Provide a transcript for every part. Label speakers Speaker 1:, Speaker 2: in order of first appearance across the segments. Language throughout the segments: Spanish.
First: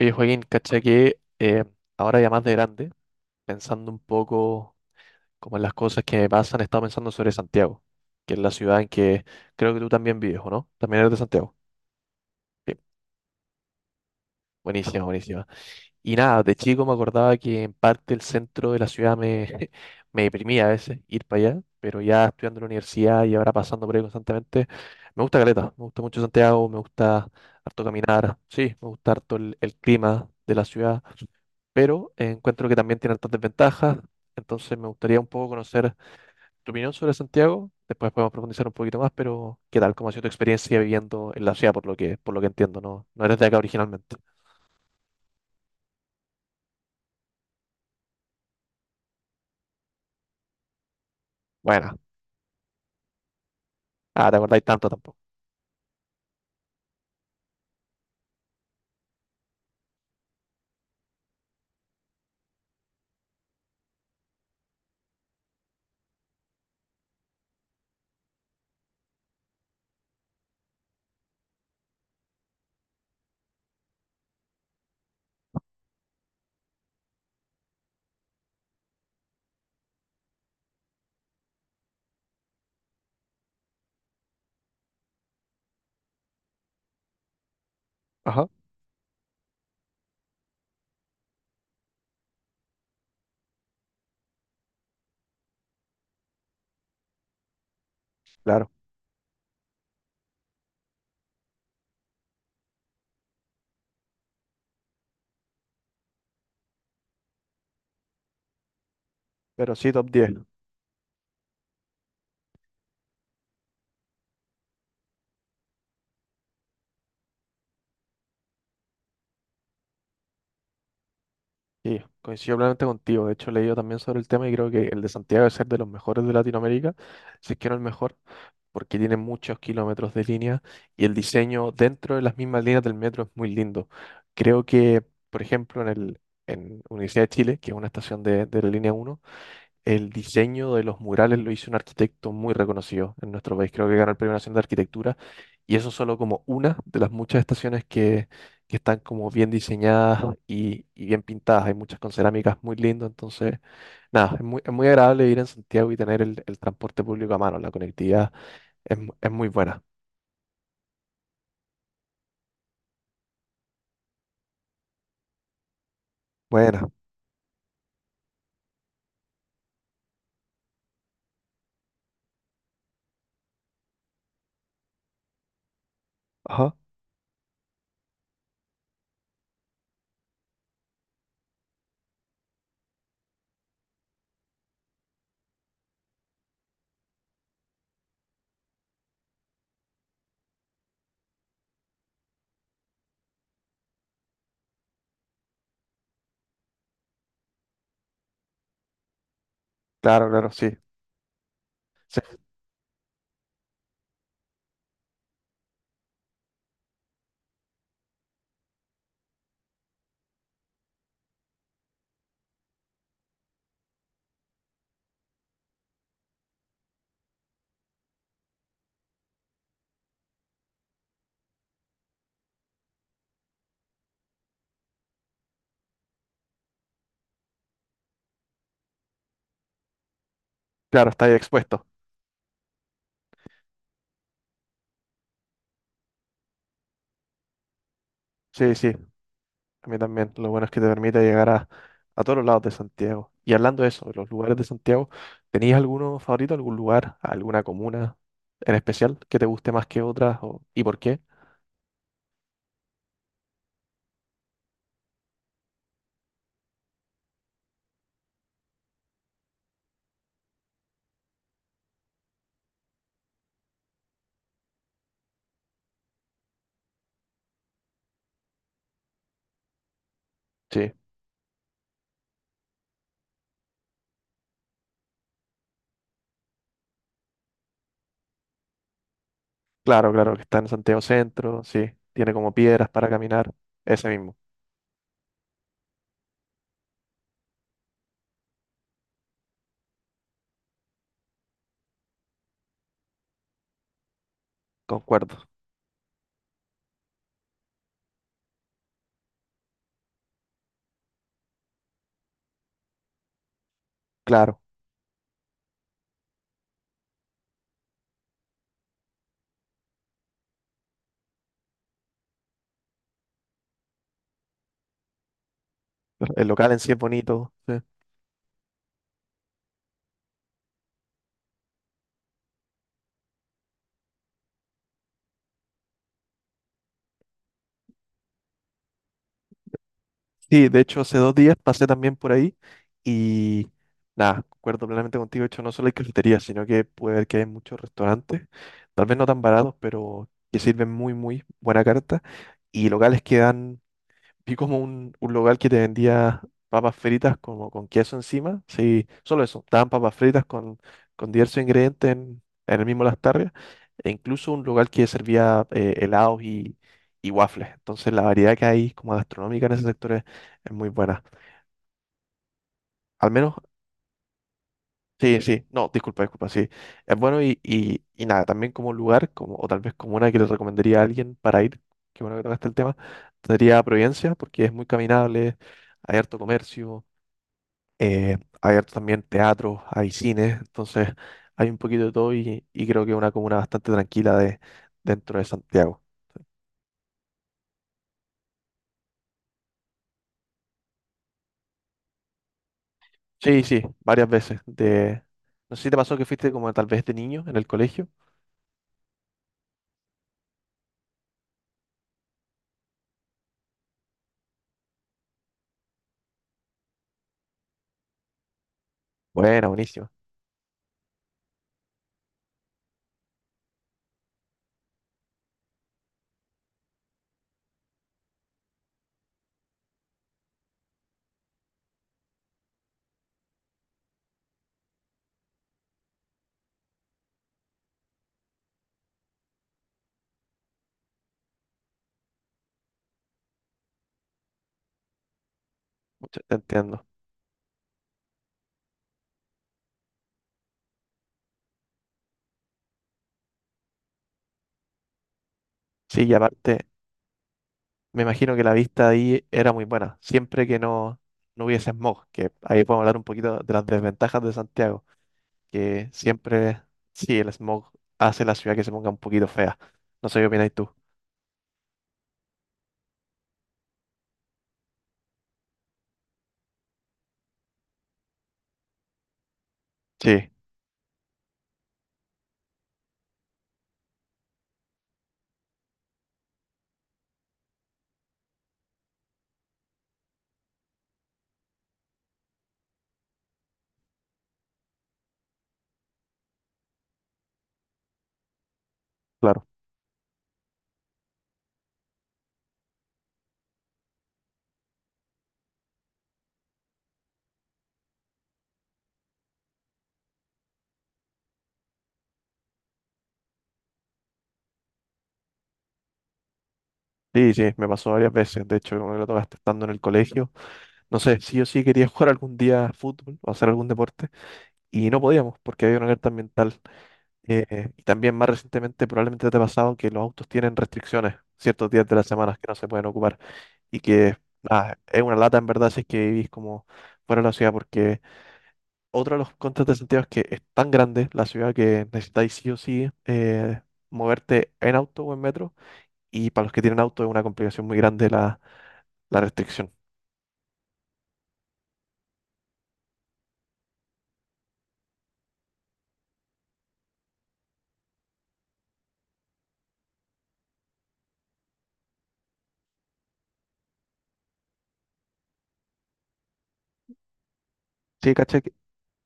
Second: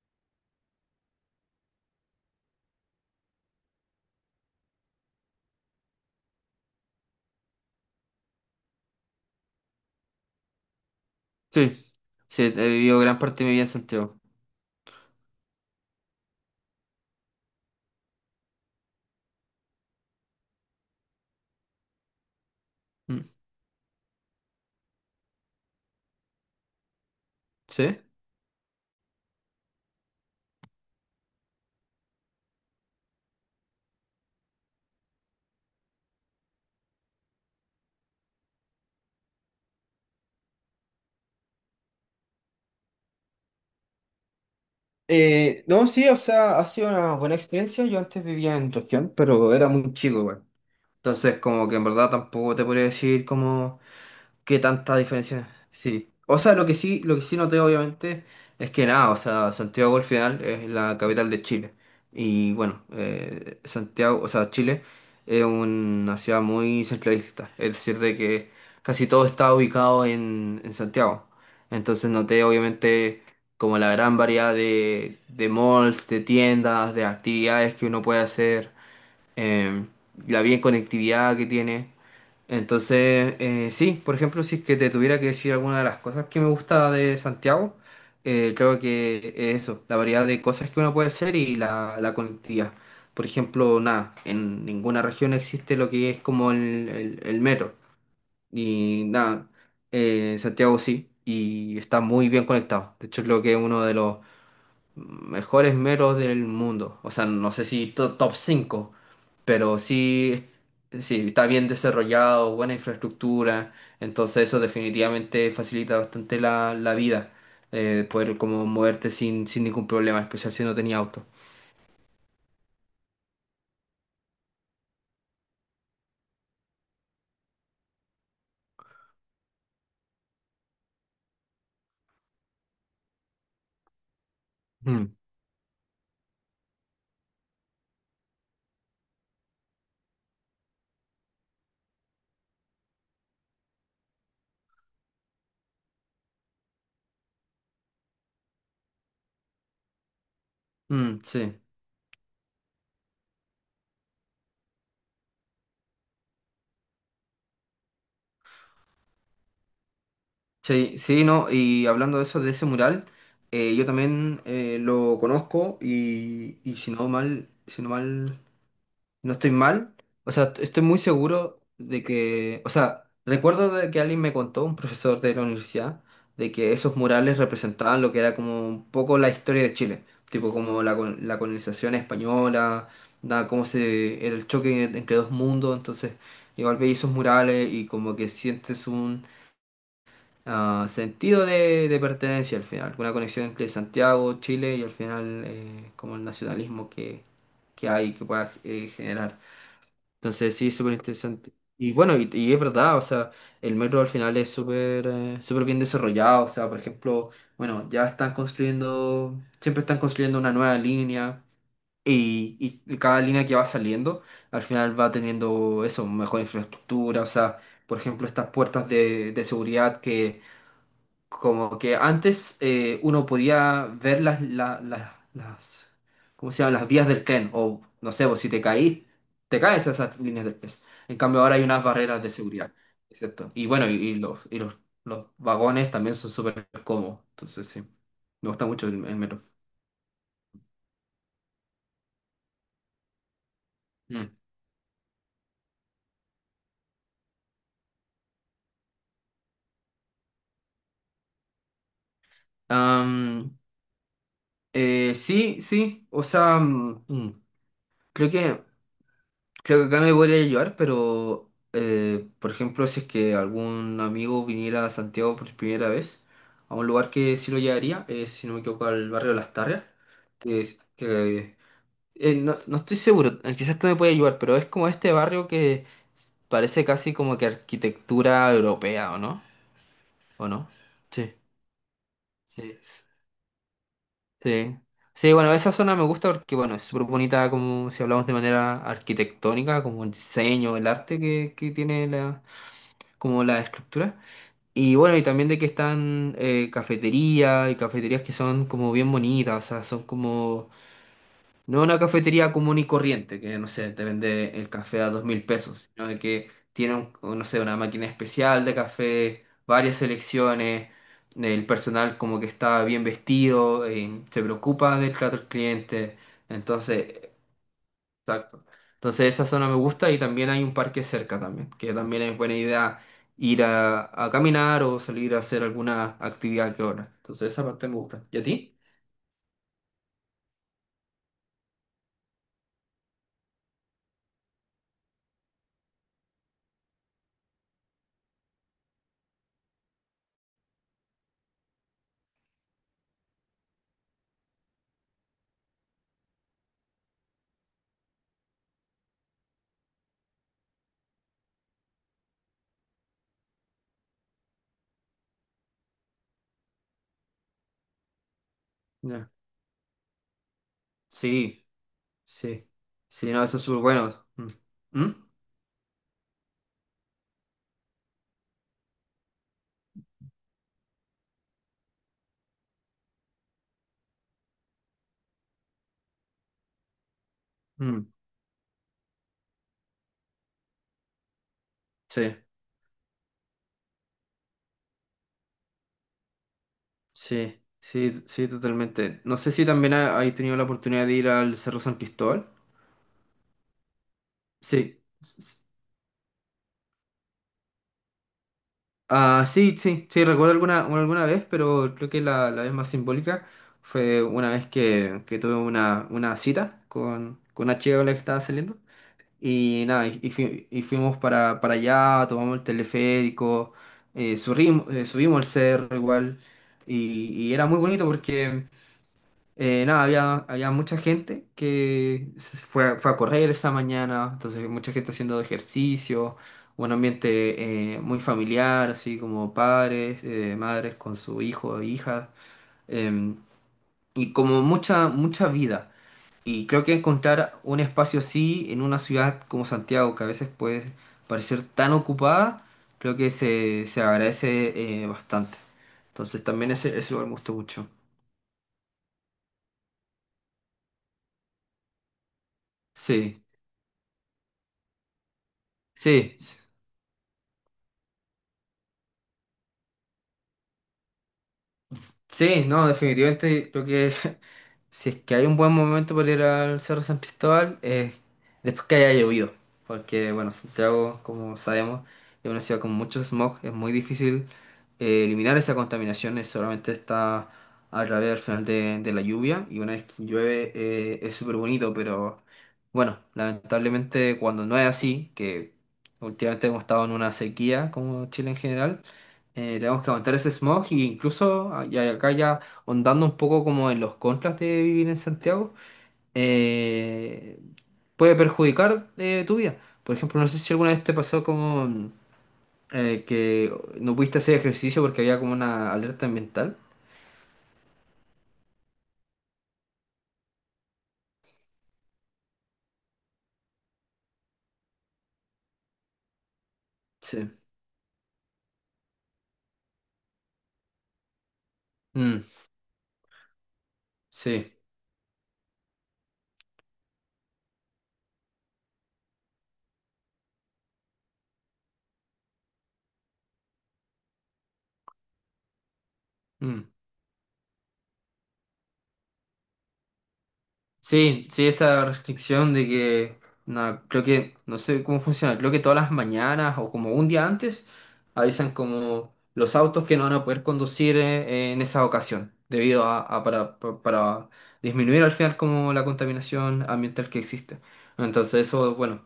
Speaker 1: Oye, Joaquín, cacha que ahora ya más de grande, pensando un poco como en las cosas que me pasan, he estado pensando sobre Santiago, que es la ciudad en que creo que tú también vives, ¿o no? También eres de Santiago.
Speaker 2: Sí, sí, he
Speaker 1: Bien,
Speaker 2: vivido gran parte de mi vida en Santiago.
Speaker 1: buenísima, buenísima. Y nada, de chico me acordaba que en parte el centro de la ciudad me, me deprimía a veces ir para allá, pero ya estudiando en la universidad
Speaker 2: Mm,
Speaker 1: y ahora pasando por ahí constantemente, me gusta Caleta, me gusta mucho Santiago, me gusta harto
Speaker 2: ¿Sí?
Speaker 1: caminar, sí, me gusta harto el clima de la ciudad. Pero encuentro que también tiene altas desventajas. Entonces me gustaría un poco conocer tu opinión sobre Santiago. Después podemos profundizar un poquito más, pero ¿qué tal? ¿Cómo ha sido tu experiencia viviendo en la ciudad, por lo que entiendo? No, no eres de acá originalmente.
Speaker 2: No, sí, o sea, ha sido una buena experiencia. Yo antes vivía en región, pero era muy chico, güey. Entonces, como que en
Speaker 1: Bueno,
Speaker 2: verdad tampoco te podría decir como...
Speaker 1: ah, te
Speaker 2: ¿Qué
Speaker 1: acordáis tanto
Speaker 2: tanta
Speaker 1: tampoco.
Speaker 2: diferencia? Sí. O sea, lo que sí noté obviamente es que nada, o sea, Santiago al final es la capital de Chile. Y bueno, Santiago, o sea, Chile es una ciudad muy centralista. Es decir, de que casi todo está ubicado en Santiago. Entonces noté obviamente como la gran variedad de malls, de tiendas, de actividades que uno puede hacer eh, la bien conectividad que tiene. Entonces, sí, por ejemplo, si es que te tuviera que decir alguna de las cosas que me gusta de Santiago,
Speaker 1: Ajá,
Speaker 2: creo que es eso, la variedad de cosas que uno puede hacer y la conectividad. Por ejemplo, nada, en ninguna región existe lo que es como el metro.
Speaker 1: claro.
Speaker 2: Y nada, Santiago sí, y está muy bien conectado. De hecho, creo que es uno de los mejores meros del mundo. O sea, no sé si top 5,
Speaker 1: Pero
Speaker 2: pero
Speaker 1: sí, top 10.
Speaker 2: sí, sí, está bien desarrollado, buena infraestructura. Entonces eso definitivamente facilita bastante la vida. Poder como moverte sin ningún problema, en especial si no tenía auto.
Speaker 1: Sí, coincido plenamente contigo. De hecho, he leído también sobre el tema y creo que el de Santiago es ser de los mejores de Latinoamérica, si es que no el mejor. Porque tiene muchos kilómetros de línea y el diseño dentro de las mismas líneas del metro es muy lindo. Creo que,
Speaker 2: Mm.
Speaker 1: por ejemplo, en el, en Universidad de Chile, que es una estación de la línea uno, el diseño de los murales lo hizo un arquitecto muy reconocido en nuestro país. Creo que ganó el Premio Nacional de Arquitectura y eso es solo como una de las muchas estaciones que están como bien diseñadas y
Speaker 2: Mm,
Speaker 1: bien
Speaker 2: sí,
Speaker 1: pintadas. Hay muchas con cerámicas muy lindas, entonces... Nada, es muy agradable ir en Santiago y tener el transporte público a mano, la conectividad es, mu- es muy buena.
Speaker 2: sí, sí, no, y hablando de eso, de ese mural, yo también lo conozco y
Speaker 1: Buena.
Speaker 2: si no mal, si no mal. No estoy mal. O sea, estoy muy seguro de que, o sea, recuerdo de que alguien me contó, un profesor de la universidad, de que
Speaker 1: Ajá.
Speaker 2: esos murales representaban lo que era como un poco la historia de Chile, tipo como la colonización española, da, cómo se, el choque entre dos mundos, entonces igual veis esos murales y como que sientes un ah, sentido de pertenencia al final, una conexión entre Santiago, Chile y al final como el nacionalismo que hay que pueda generar.
Speaker 1: Claro, claro,
Speaker 2: Entonces sí,
Speaker 1: sí.
Speaker 2: es súper interesante. Y bueno,
Speaker 1: Sí,
Speaker 2: y es verdad, o sea, el metro al final es súper súper bien desarrollado, o sea, por ejemplo, bueno, ya están construyendo, siempre están construyendo una nueva línea y, y cada línea que va saliendo al final va teniendo eso, mejor infraestructura, o sea, por ejemplo, estas puertas de seguridad como que antes uno podía ver las, ¿cómo se llaman? Las vías del tren. O no sé, pues, si te caís, te caes a esas líneas del tren.
Speaker 1: claro,
Speaker 2: En
Speaker 1: está ahí
Speaker 2: cambio, ahora hay unas
Speaker 1: expuesto.
Speaker 2: barreras de seguridad. ¿Cierto? Y bueno, y los vagones también son súper cómodos. Entonces, sí, me gusta
Speaker 1: Sí,
Speaker 2: mucho
Speaker 1: sí.
Speaker 2: el metro.
Speaker 1: A mí también. Lo bueno es que te permite llegar a todos los lados de Santiago. Y hablando de eso, de
Speaker 2: Mm.
Speaker 1: los lugares de Santiago, ¿tenías alguno favorito, algún lugar, alguna comuna en especial que te guste más que otras? O, ¿y por qué?
Speaker 2: Am, sí, sí, o sea, creo que Creo que acá me podría ayudar, pero por ejemplo, si es que algún amigo viniera a Santiago por primera vez, a un lugar que sí lo llevaría, es, si no me equivoco, al barrio de Las Tarrias, que es
Speaker 1: Sí.
Speaker 2: que no, no estoy seguro, quizás tú me puedes ayudar, pero es como este barrio que parece casi como que arquitectura europea, ¿o no?
Speaker 1: Claro, claro, que
Speaker 2: ¿O
Speaker 1: está en
Speaker 2: no?
Speaker 1: Santiago
Speaker 2: Sí,
Speaker 1: Centro, sí. Tiene como
Speaker 2: sí,
Speaker 1: piedras
Speaker 2: s-
Speaker 1: para caminar. Ese mismo.
Speaker 2: sí. Sí, bueno, esa zona me gusta porque, bueno, es súper bonita como si hablamos de manera arquitectónica, como el diseño, el arte que tiene la como la estructura. Y bueno, y
Speaker 1: Concuerdo.
Speaker 2: también de que están cafeterías y cafeterías que son como bien bonitas, o sea, son como, no una cafetería común y corriente, que no sé, te vende
Speaker 1: Claro.
Speaker 2: el café a 2000 pesos, sino de que tienen, no sé, una máquina especial de café, varias selecciones, el personal como que está bien vestido, se preocupa del trato del cliente,
Speaker 1: El local en sí es
Speaker 2: entonces
Speaker 1: bonito. Sí.
Speaker 2: exacto. Entonces esa zona me gusta y también hay un parque cerca también, que también es buena idea ir a caminar o salir a hacer alguna actividad que otra. Entonces esa parte me gusta. ¿Y a ti?
Speaker 1: Sí, de hecho, hace 2 días pasé también por ahí y nada, concuerdo plenamente contigo. De hecho, no solo hay cafeterías, sino que puede ver que hay muchos restaurantes, tal vez no tan baratos, pero que sirven muy, muy buena carta y locales que dan, vi como un local que te vendía papas fritas como con queso encima. Sí, solo eso. Estaban papas fritas con diversos ingredientes en el mismo Las. E incluso un local que servía helados y waffles. Entonces la variedad que hay como
Speaker 2: Ya.
Speaker 1: gastronómica en ese sector es muy buena.
Speaker 2: Sí, sí.
Speaker 1: Al
Speaker 2: Sí, no,
Speaker 1: menos,
Speaker 2: eso es súper bueno. Mm. ¿Mm?
Speaker 1: sí, sí. No, disculpa, disculpa, sí. Es bueno y nada, también como lugar, como, o tal vez como una que le recomendaría a alguien para ir, qué bueno que tocaste el tema, sería Providencia, porque es muy caminable, hay harto comercio,
Speaker 2: Mm.
Speaker 1: hay harto también teatro, hay cines, entonces hay un poquito de
Speaker 2: Sí,
Speaker 1: todo y creo que es una comuna bastante tranquila de, dentro de Santiago.
Speaker 2: sí, sí, sí, totalmente. No sé si también hay tenido la oportunidad de ir al Cerro San Cristóbal.
Speaker 1: Sí, sí, varias veces.
Speaker 2: Sí.
Speaker 1: De, no sé si te pasó que fuiste como tal vez de niño en el colegio.
Speaker 2: Ah, sí, sí, sí, recuerdo alguna, alguna vez, pero creo que la vez más simbólica fue una vez que tuve una cita con una chica con la que estaba saliendo.
Speaker 1: Bueno,
Speaker 2: Y nada,
Speaker 1: buenísimo.
Speaker 2: y fuimos para allá, tomamos el teleférico, subimos el cerro igual. Y era muy bonito porque nada, había mucha gente que se fue, fue a correr esa mañana, entonces mucha gente haciendo ejercicio, un ambiente muy familiar, así como padres, madres con su hijo e hija, em, y como mucha vida.
Speaker 1: Mucho- Te
Speaker 2: Y creo que
Speaker 1: entiendo.
Speaker 2: encontrar un espacio así en una ciudad como Santiago, que a veces puede parecer tan ocupada, creo que se agradece bastante.
Speaker 1: Sí, y
Speaker 2: Entonces también
Speaker 1: aparte,
Speaker 2: ese lugar me gustó mucho.
Speaker 1: me imagino que la vista ahí era muy buena, siempre que no, no hubiese smog, que ahí podemos hablar un
Speaker 2: Sí,
Speaker 1: poquito de las desventajas de Santiago, que
Speaker 2: sí.
Speaker 1: siempre, sí, el smog hace la ciudad que se ponga un poquito fea. No sé qué opinas tú.
Speaker 2: Sí, no, definitivamente creo que si es que hay un buen momento para ir al Cerro San Cristóbal, es después que haya llovido, porque
Speaker 1: Sí.
Speaker 2: bueno, Santiago, como sabemos, es una ciudad con mucho smog, es muy difícil eliminar esa contaminación, solamente está a través al final de la lluvia, y una vez que llueve es súper bonito, pero bueno, lamentablemente cuando no es así, que últimamente hemos estado en una sequía como Chile en general,
Speaker 1: Claro.
Speaker 2: tenemos que aguantar ese smog y incluso y acá ya ondando un poco como en los contras de vivir en Santiago, eh, puede perjudicar tu vida. Por ejemplo, no sé si alguna vez te pasó como que no pudiste hacer ejercicio porque había como una alerta ambiental.
Speaker 1: Sí, sí, me pasó varias veces. De hecho, como me lo tocaste estando en el colegio, no sé, sí o sí quería jugar algún día fútbol o hacer algún deporte y no podíamos porque había una alerta ambiental.
Speaker 2: Sí.
Speaker 1: Y también más recientemente probablemente te ha pasado que los autos tienen restricciones ciertos días de la
Speaker 2: Mm,
Speaker 1: semana que no se pueden ocupar y que
Speaker 2: sí.
Speaker 1: nada, es una lata en verdad si es que vivís como fuera de la ciudad porque otro de los contras de Santiago es que es tan grande la ciudad que necesitáis sí o sí moverte en auto o en metro y para los que
Speaker 2: Mm.
Speaker 1: tienen auto es una complicación muy grande la la restricción.
Speaker 2: Sí, sí, esa restricción de que, no, creo que, no sé cómo funciona, creo que todas las mañanas o como un día antes avisan como los autos que no van a poder conducir en esa ocasión, debido a para disminuir al final como la contaminación ambiental que existe.
Speaker 1: Sí, caché
Speaker 2: Entonces
Speaker 1: que...
Speaker 2: eso, bueno,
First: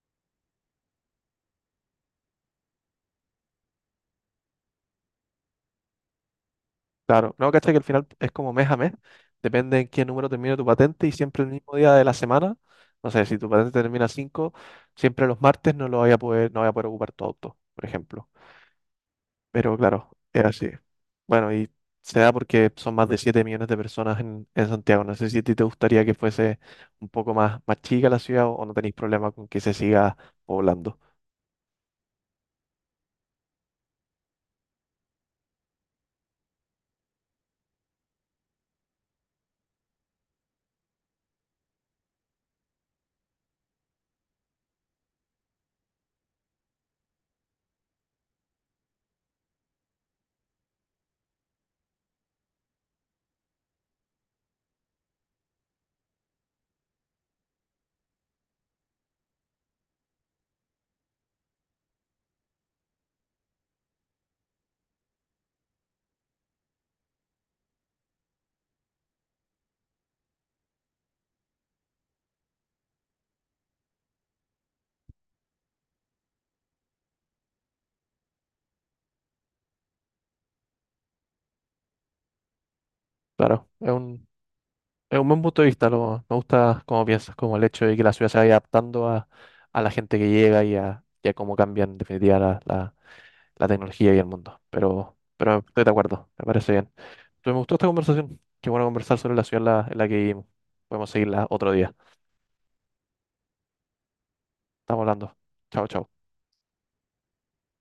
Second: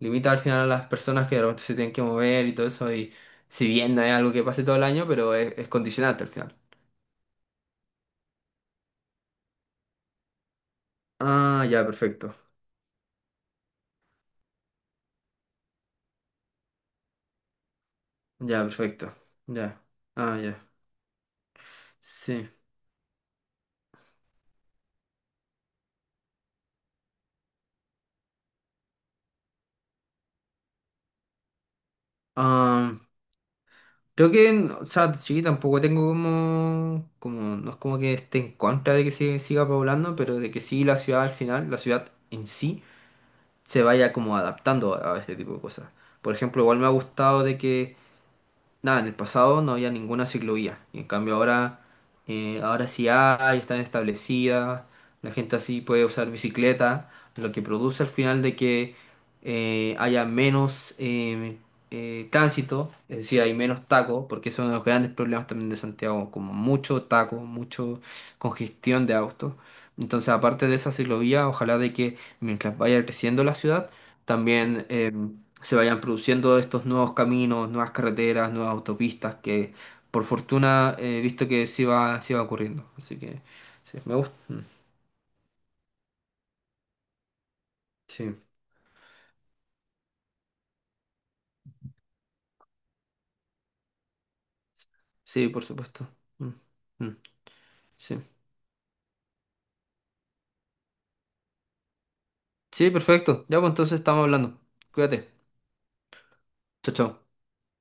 Speaker 2: limita al final a las personas que de repente se tienen que mover y todo eso, y si bien no es algo que pase todo el año, pero es condicionante al final.
Speaker 1: claro. No, caché que al final es como mes a mes. Depende en qué número termine tu patente y siempre el
Speaker 2: Ah,
Speaker 1: mismo
Speaker 2: ya,
Speaker 1: día de la
Speaker 2: perfecto,
Speaker 1: semana. No sé, si tu patente termina 5, siempre los martes no lo voy a poder, no voy a poder ocupar tu auto, por ejemplo.
Speaker 2: ya, perfecto,
Speaker 1: Pero
Speaker 2: ya,
Speaker 1: claro,
Speaker 2: ah,
Speaker 1: es
Speaker 2: ya.
Speaker 1: así. Bueno, y se da
Speaker 2: Sí.
Speaker 1: porque son más de 7 millones de personas en Santiago. No sé si a ti te gustaría que fuese un poco más, más chica la ciudad o no tenéis problema con que se siga poblando.
Speaker 2: Ah, creo que, o sea, sí, tampoco tengo como, como, no es como que esté en contra de que se siga poblando, pero de que sí la ciudad al final, la ciudad en sí, se vaya como adaptando a este tipo de cosas. Por ejemplo, igual me ha gustado de que nada, en el pasado no había ninguna ciclovía. Y en cambio ahora, ahora sí hay, están establecidas, la gente así puede usar bicicleta, lo que produce al final de que haya menos tránsito, es decir, hay menos tacos, porque eso es uno de los grandes problemas también de Santiago, como mucho taco, mucho congestión de autos. Entonces, aparte de esa ciclovía, ojalá de que mientras vaya creciendo la ciudad, también se vayan produciendo estos nuevos caminos, nuevas carreteras, nuevas autopistas, que por fortuna he visto que sí va ocurriendo. Así que
Speaker 1: Claro, es
Speaker 2: sí, me
Speaker 1: un...
Speaker 2: gusta.
Speaker 1: Es un buen punto de vista, lo, me gusta cómo piensas, como el hecho de que la ciudad
Speaker 2: Sí,
Speaker 1: se vaya adaptando a la gente que llega y a cómo cambia en definitiva la, la... la tecnología y el mundo.
Speaker 2: sí,
Speaker 1: Pero
Speaker 2: por
Speaker 1: estoy de
Speaker 2: supuesto.
Speaker 1: acuerdo, me
Speaker 2: Mm,
Speaker 1: parece bien.
Speaker 2: mm,
Speaker 1: Entonces, me gustó esta
Speaker 2: Sí.
Speaker 1: conversación. Qué bueno conversar sobre la ciudad en la que vivimos. Podemos seguirla otro día.
Speaker 2: Sí, perfecto. Ya pues entonces estamos hablando.
Speaker 1: Estamos
Speaker 2: Cuídate.
Speaker 1: hablando. Chao, chao.
Speaker 2: Chao, chao.